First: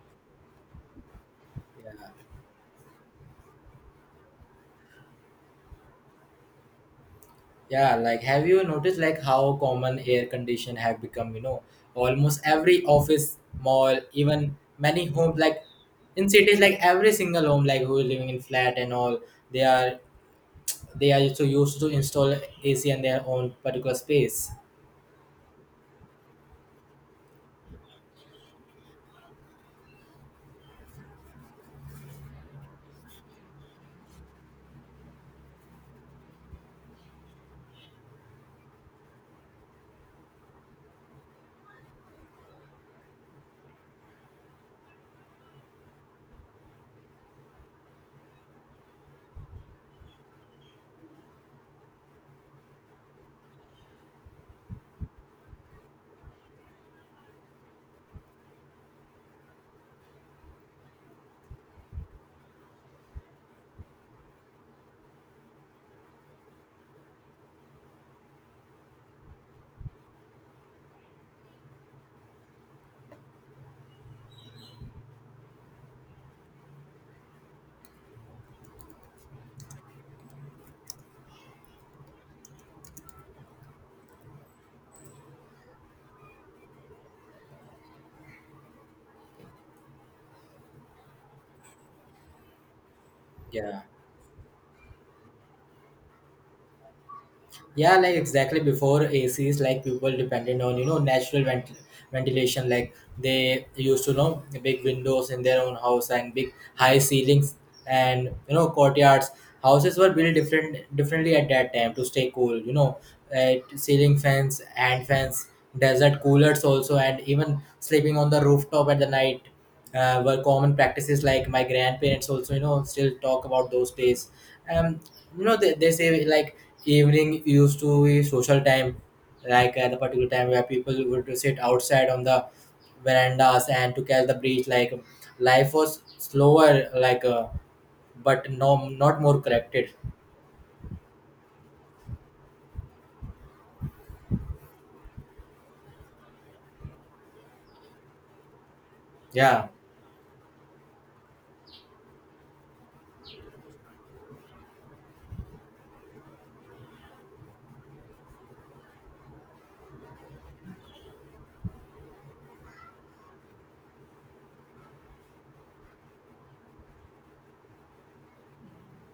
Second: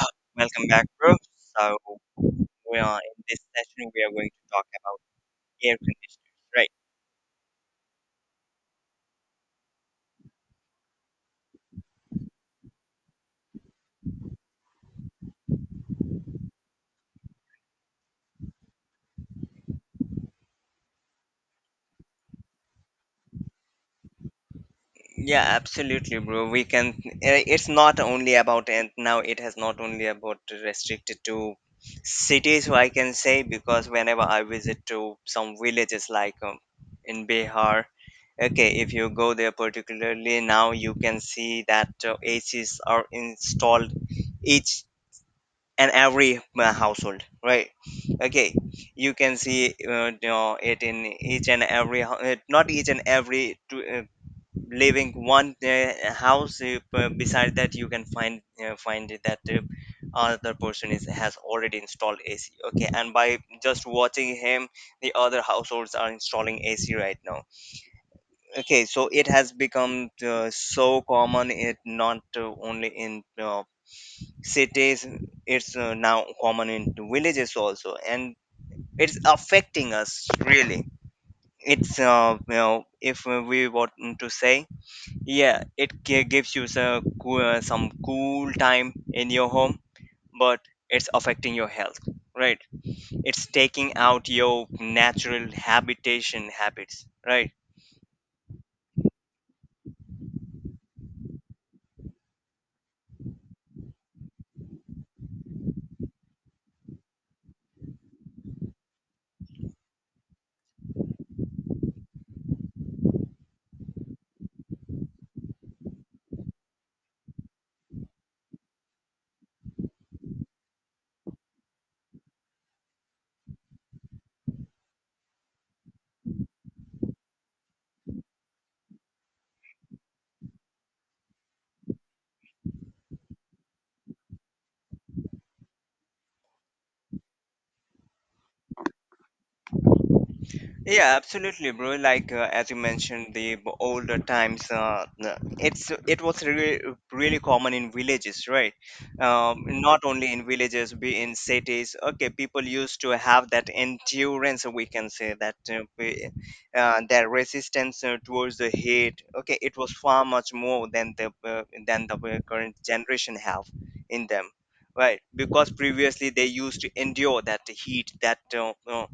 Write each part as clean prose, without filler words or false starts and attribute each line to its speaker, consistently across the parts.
Speaker 1: Uh, Welcome back, bro. So, we are in this session, we are going to talk about air conditioners, right?
Speaker 2: Yeah, like have you noticed like how common air condition have become, you know, almost every office, mall, even many homes like in cities like every single home like who is living in flat and all they are they are so used to install AC in their own particular space.
Speaker 1: Yeah, absolutely, bro. We can. It's not only about, and now it has not only about restricted to cities. I can say because whenever I visit to some villages like in Bihar, okay, if you go there particularly now, you can see that ACs are installed each and every household, right? Okay, you can see, it in each and every not each and every to, living one house, beside that you can find it that other person is has already installed ac. Okay, and by just watching him, the other households are installing ac right now. Okay, so it has become so common, it not only in cities, it's now common in villages also, and it's affecting us really. It's if we want to say, yeah, it gives you some, some cool time in your home, but it's affecting your health, right? It's
Speaker 2: Yeah.
Speaker 1: taking out your natural habitation habits, right?
Speaker 2: Yeah, like exactly before ACs, like people depended on you know ventilation. Like they used to know big windows in their own house and big high ceilings and you know courtyards. Houses were built differently at that time to stay cool. You know, ceiling fans, hand fans, desert coolers also, and even sleeping on the rooftop at the night were common practices. Like my grandparents also, you know, still talk about those days. um you know they say like evening used to be social time, like at a particular time where people would sit outside on the verandas and to catch the breeze, like life was slower like but no not more corrected.
Speaker 1: Yeah, absolutely, bro. As you mentioned, the older times, it's it was really common in villages, right?
Speaker 2: Yeah,
Speaker 1: Not only in villages, be in cities. Okay, people used to have that endurance. We can say that their resistance towards the heat. Okay, it was far much more than the current generation have in them. Right, because previously they used to endure that heat, that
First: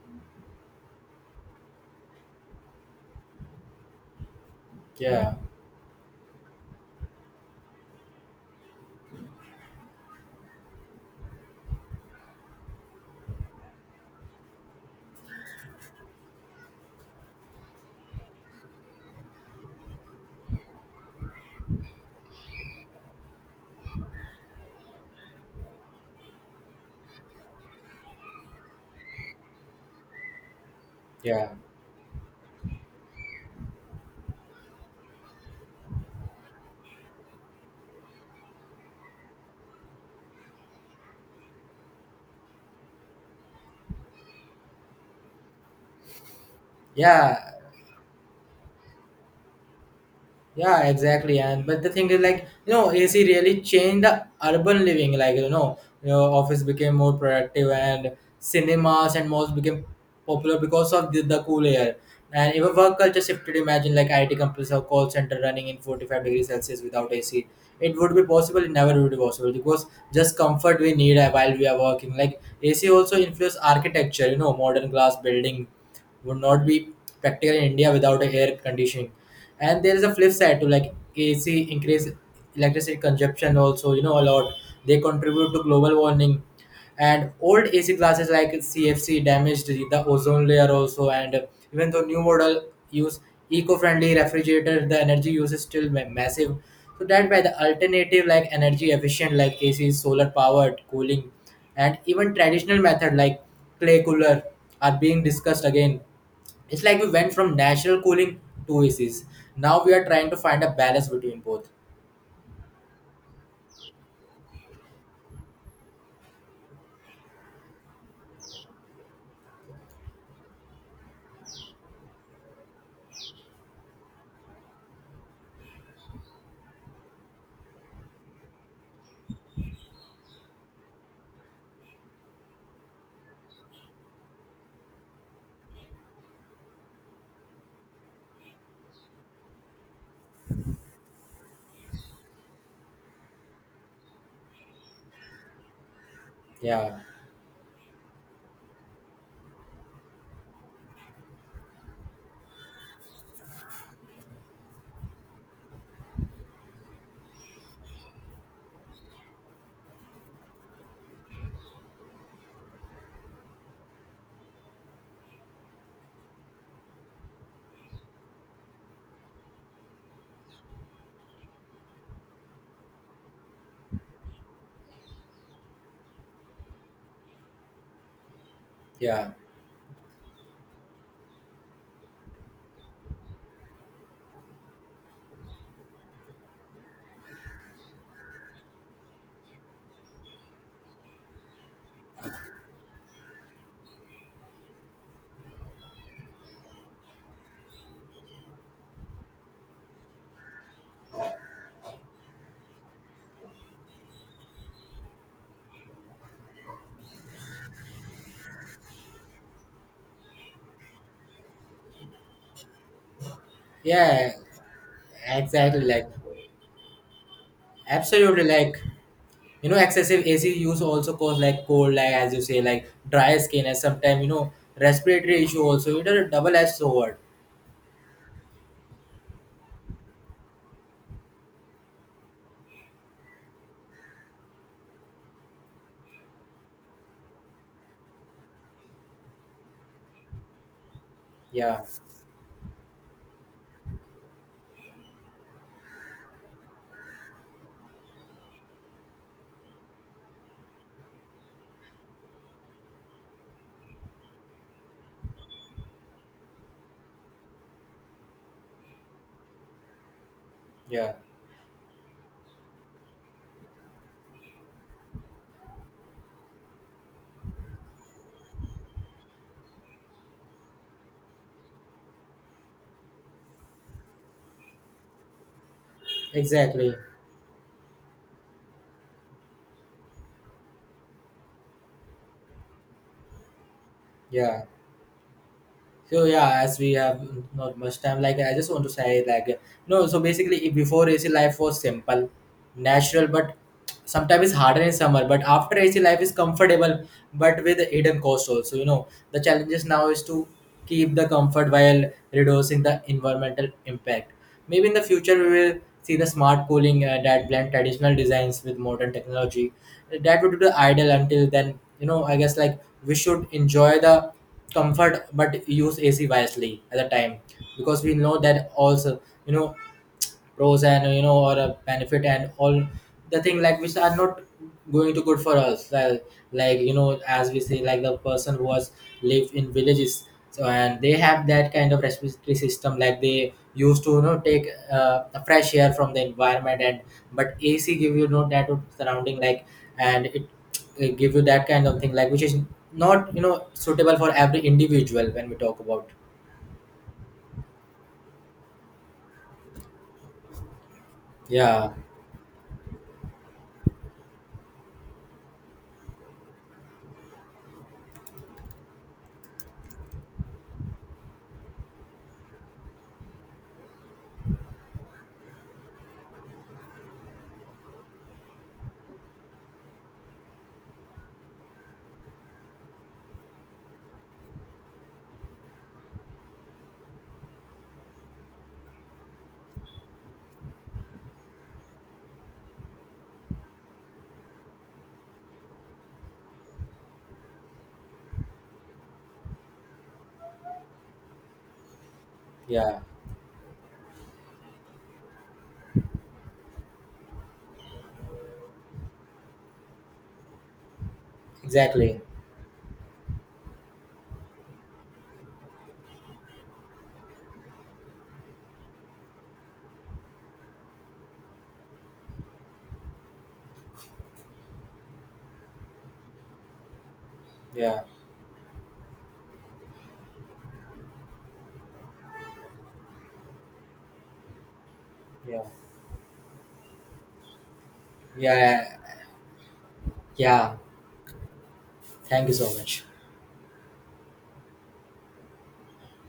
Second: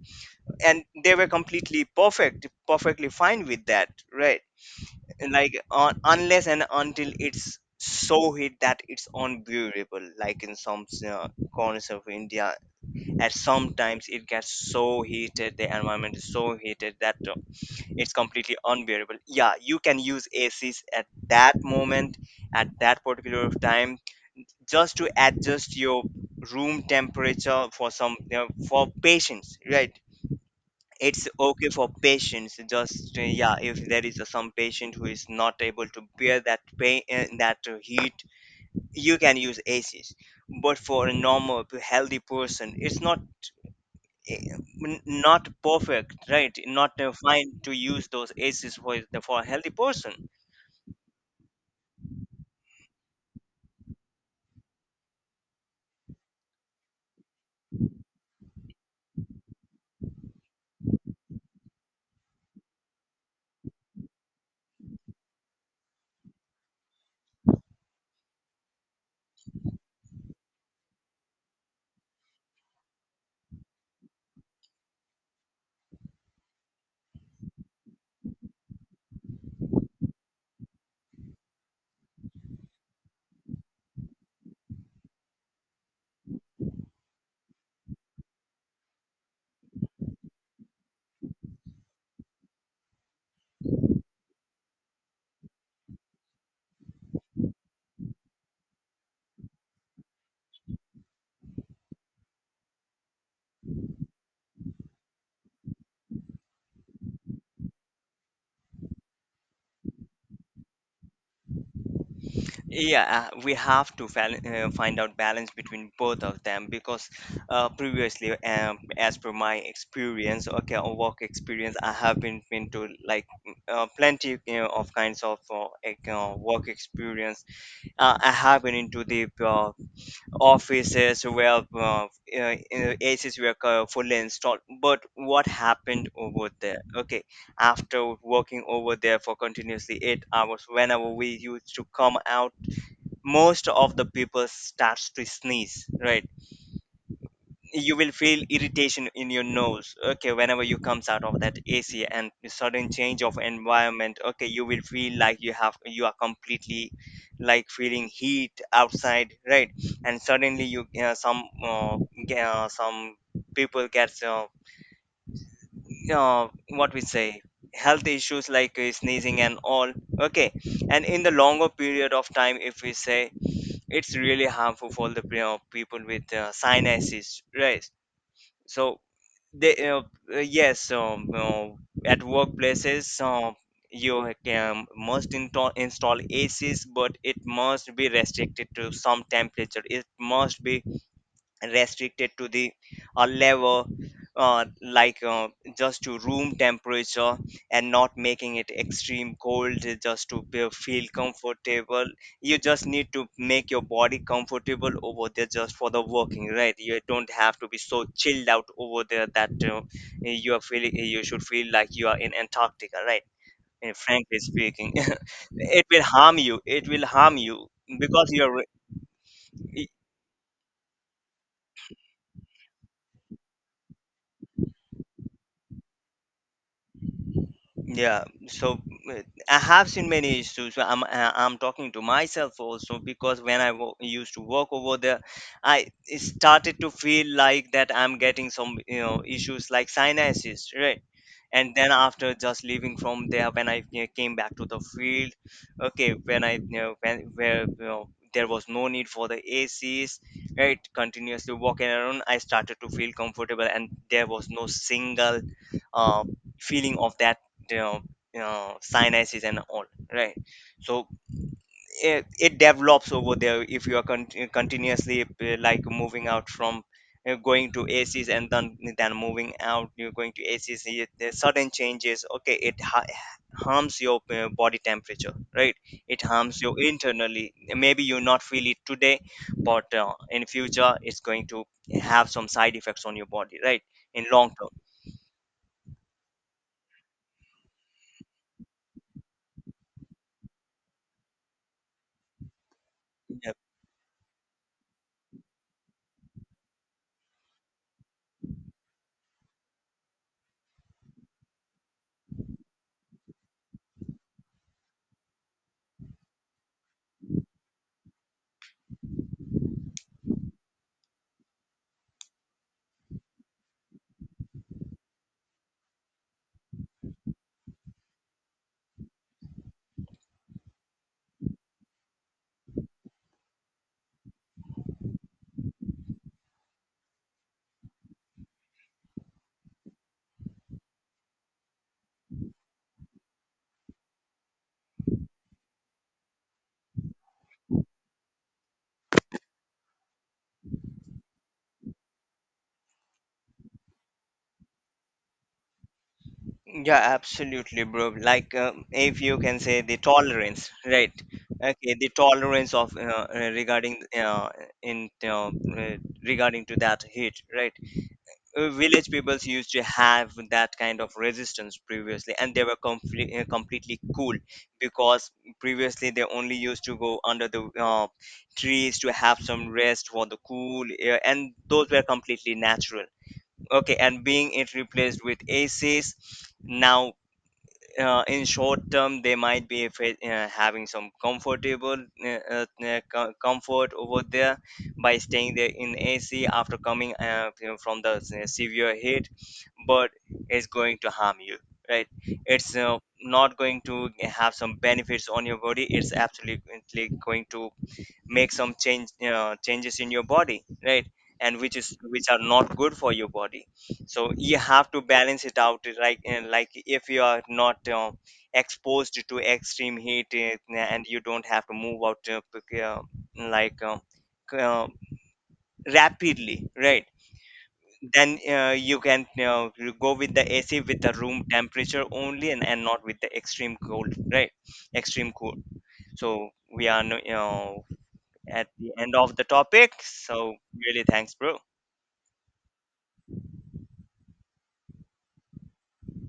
Speaker 1: and they were completely perfect perfectly fine with that, right.
Speaker 2: yeah,
Speaker 1: Like unless and until it's so hit that it's unbearable, like in some corners of India, at sometimes it gets so heated, the environment is so heated that it's completely unbearable. Yeah, you can use acs at that moment, at that particular time, just to adjust your room temperature for some, you know, for patients, right? It's
Speaker 2: yeah, yeah,
Speaker 1: okay for patients, just yeah, if there is a, some patient who is not able to bear that pain and that heat, you can use aces. But for a normal healthy person it's not, eh, not perfect, right? Not
Speaker 2: yeah.
Speaker 1: fine to use those aces for for a healthy person.
Speaker 2: Yeah, exactly. And but the thing is, like you know, AC really changed the urban living. Like you know, office became more productive, and cinemas and malls became popular because of the cool air. And even work culture shifted. Imagine like IT companies or call center running in 45 degrees Celsius without AC. It would be possible. It never would be possible because just comfort we need while we are working. Like AC also influenced architecture. You know, modern glass building would not be practical in India without a air conditioning. And there is a flip side to like AC increase electricity consumption also, you know, a lot. They contribute to global warming. And old AC glasses like CFC damaged the ozone layer also. And even though new model use eco-friendly refrigerator, the energy use is still massive. So that by the alternative like energy efficient like AC, solar powered cooling and even traditional method like clay cooler are being discussed again. It's like we went from natural cooling to ACs, now we are trying to find a balance between both.
Speaker 1: Yeah, we have to find out balance between both of them. Because previously, as per my experience, okay, or work experience, I have been into like, plenty, you know, of kinds of work experience. I have been into the offices where uh, fully installed, but what happened over there? Okay, after working over there for continuously 8 hours, whenever we used to come out, most of the people starts to sneeze, right?
Speaker 2: Yeah,
Speaker 1: You will feel irritation in your nose, okay, whenever you comes out of that ac and the sudden change of environment. Okay, you will feel like you have, you are completely like feeling heat outside, right? And suddenly you, some people gets, what we say health issues like, sneezing and all. Okay, and in the longer period of time, if we say, it's really harmful for the, you know, people with sinuses, right? So
Speaker 2: yeah,
Speaker 1: they, uh, uh, yes, um, uh, at workplaces, you can must install ACs, but it must be restricted to some temperature. It must be restricted to the a level, uh, like uh, just to room temperature and not making it extreme cold, just to be, feel comfortable. You just need to make your body comfortable over there just for the working, right? You don't have to be so chilled out over there that you are feeling, you should feel like you are in Antarctica, right? And
Speaker 2: yeah,
Speaker 1: frankly speaking
Speaker 2: exactly, like
Speaker 1: it will harm you because
Speaker 2: absolutely,
Speaker 1: you're.
Speaker 2: like you know excessive AC use also cause like cold, like as you say, like dry skin and sometimes you know respiratory issue also. It is a double edged sword.
Speaker 1: Yeah, so uh, I have seen many issues. So I'm talking to myself also, because when I used to work over there, I started to feel like that I'm getting some, you know, issues like sinuses, right? And
Speaker 2: Yeah,
Speaker 1: then after just leaving from there, when I came back to the field, okay, when I, you know, when where, you know, there was no need for the ACs, right? Continuously walking around, I started to feel comfortable, and there was no single uh, feeling of that, you know, you know, sinuses and all, right? So
Speaker 2: yeah,
Speaker 1: it develops over there if you are continuously like moving out from, going to acs and then moving out, you're going to acs. The sudden changes, okay, harms your body temperature, right? It harms you
Speaker 2: exactly,
Speaker 1: internally, maybe you not feel it today, but in future it's going to have some side effects on your body, right? In long
Speaker 2: yeah.
Speaker 1: term.
Speaker 2: So yeah, as we have not much time, like I just want to say like no. So basically, if before AC life was simple, natural, but sometimes it's harder in summer. But after AC life is comfortable, but with hidden cost also. You know the challenges now is to keep the comfort while reducing the environmental impact. Maybe in the future we will see the smart cooling that blend traditional designs with modern technology. That would be the ideal. Until then, you know, I guess like we should enjoy the comfort but use AC wisely at the time, because we know that also, you know, pros and you know or a benefit and all the thing like which are not going to good for us, like you know as we say, like the person who was lived in villages so and they have that kind of respiratory system, like they used to you know take a fresh air from the environment and but AC give you you know that surrounding like, and it give you that kind of thing like which is not you know suitable for every individual when we talk about.
Speaker 1: Yeah, absolutely, bro. Like, if you can say the tolerance, right?
Speaker 2: Yeah,
Speaker 1: Okay, the tolerance of regarding in uh, regarding to that heat, right? Village peoples used to have that kind of resistance previously, and they were completely cool, because previously they only used to go under the trees to have some rest for the cool air, and those were completely natural. Okay, and being it replaced with ACs now, in short term they might be having some comfortable comfort over there by staying there in AC after coming, from the severe heat. But it's going to harm you, right? It's
Speaker 2: yeah,
Speaker 1: not going to have some benefits on your body. It's absolutely going to make some changes in your body, right? And which is
Speaker 2: exactly,
Speaker 1: which are not good for your body. So you have to balance it out, like, like if you are not exposed to extreme heat, and you don't have to move out p- uh, like uh, c- uh, rapidly, right?
Speaker 2: yeah,
Speaker 1: Then you can, you go with the ac with the room temperature only, and not with the extreme cold, right? Extreme cold.
Speaker 2: yeah,
Speaker 1: So we are you at the
Speaker 2: yeah.
Speaker 1: end of the topic. So,
Speaker 2: Yeah,
Speaker 1: really, thanks, bro.
Speaker 2: thank you so much.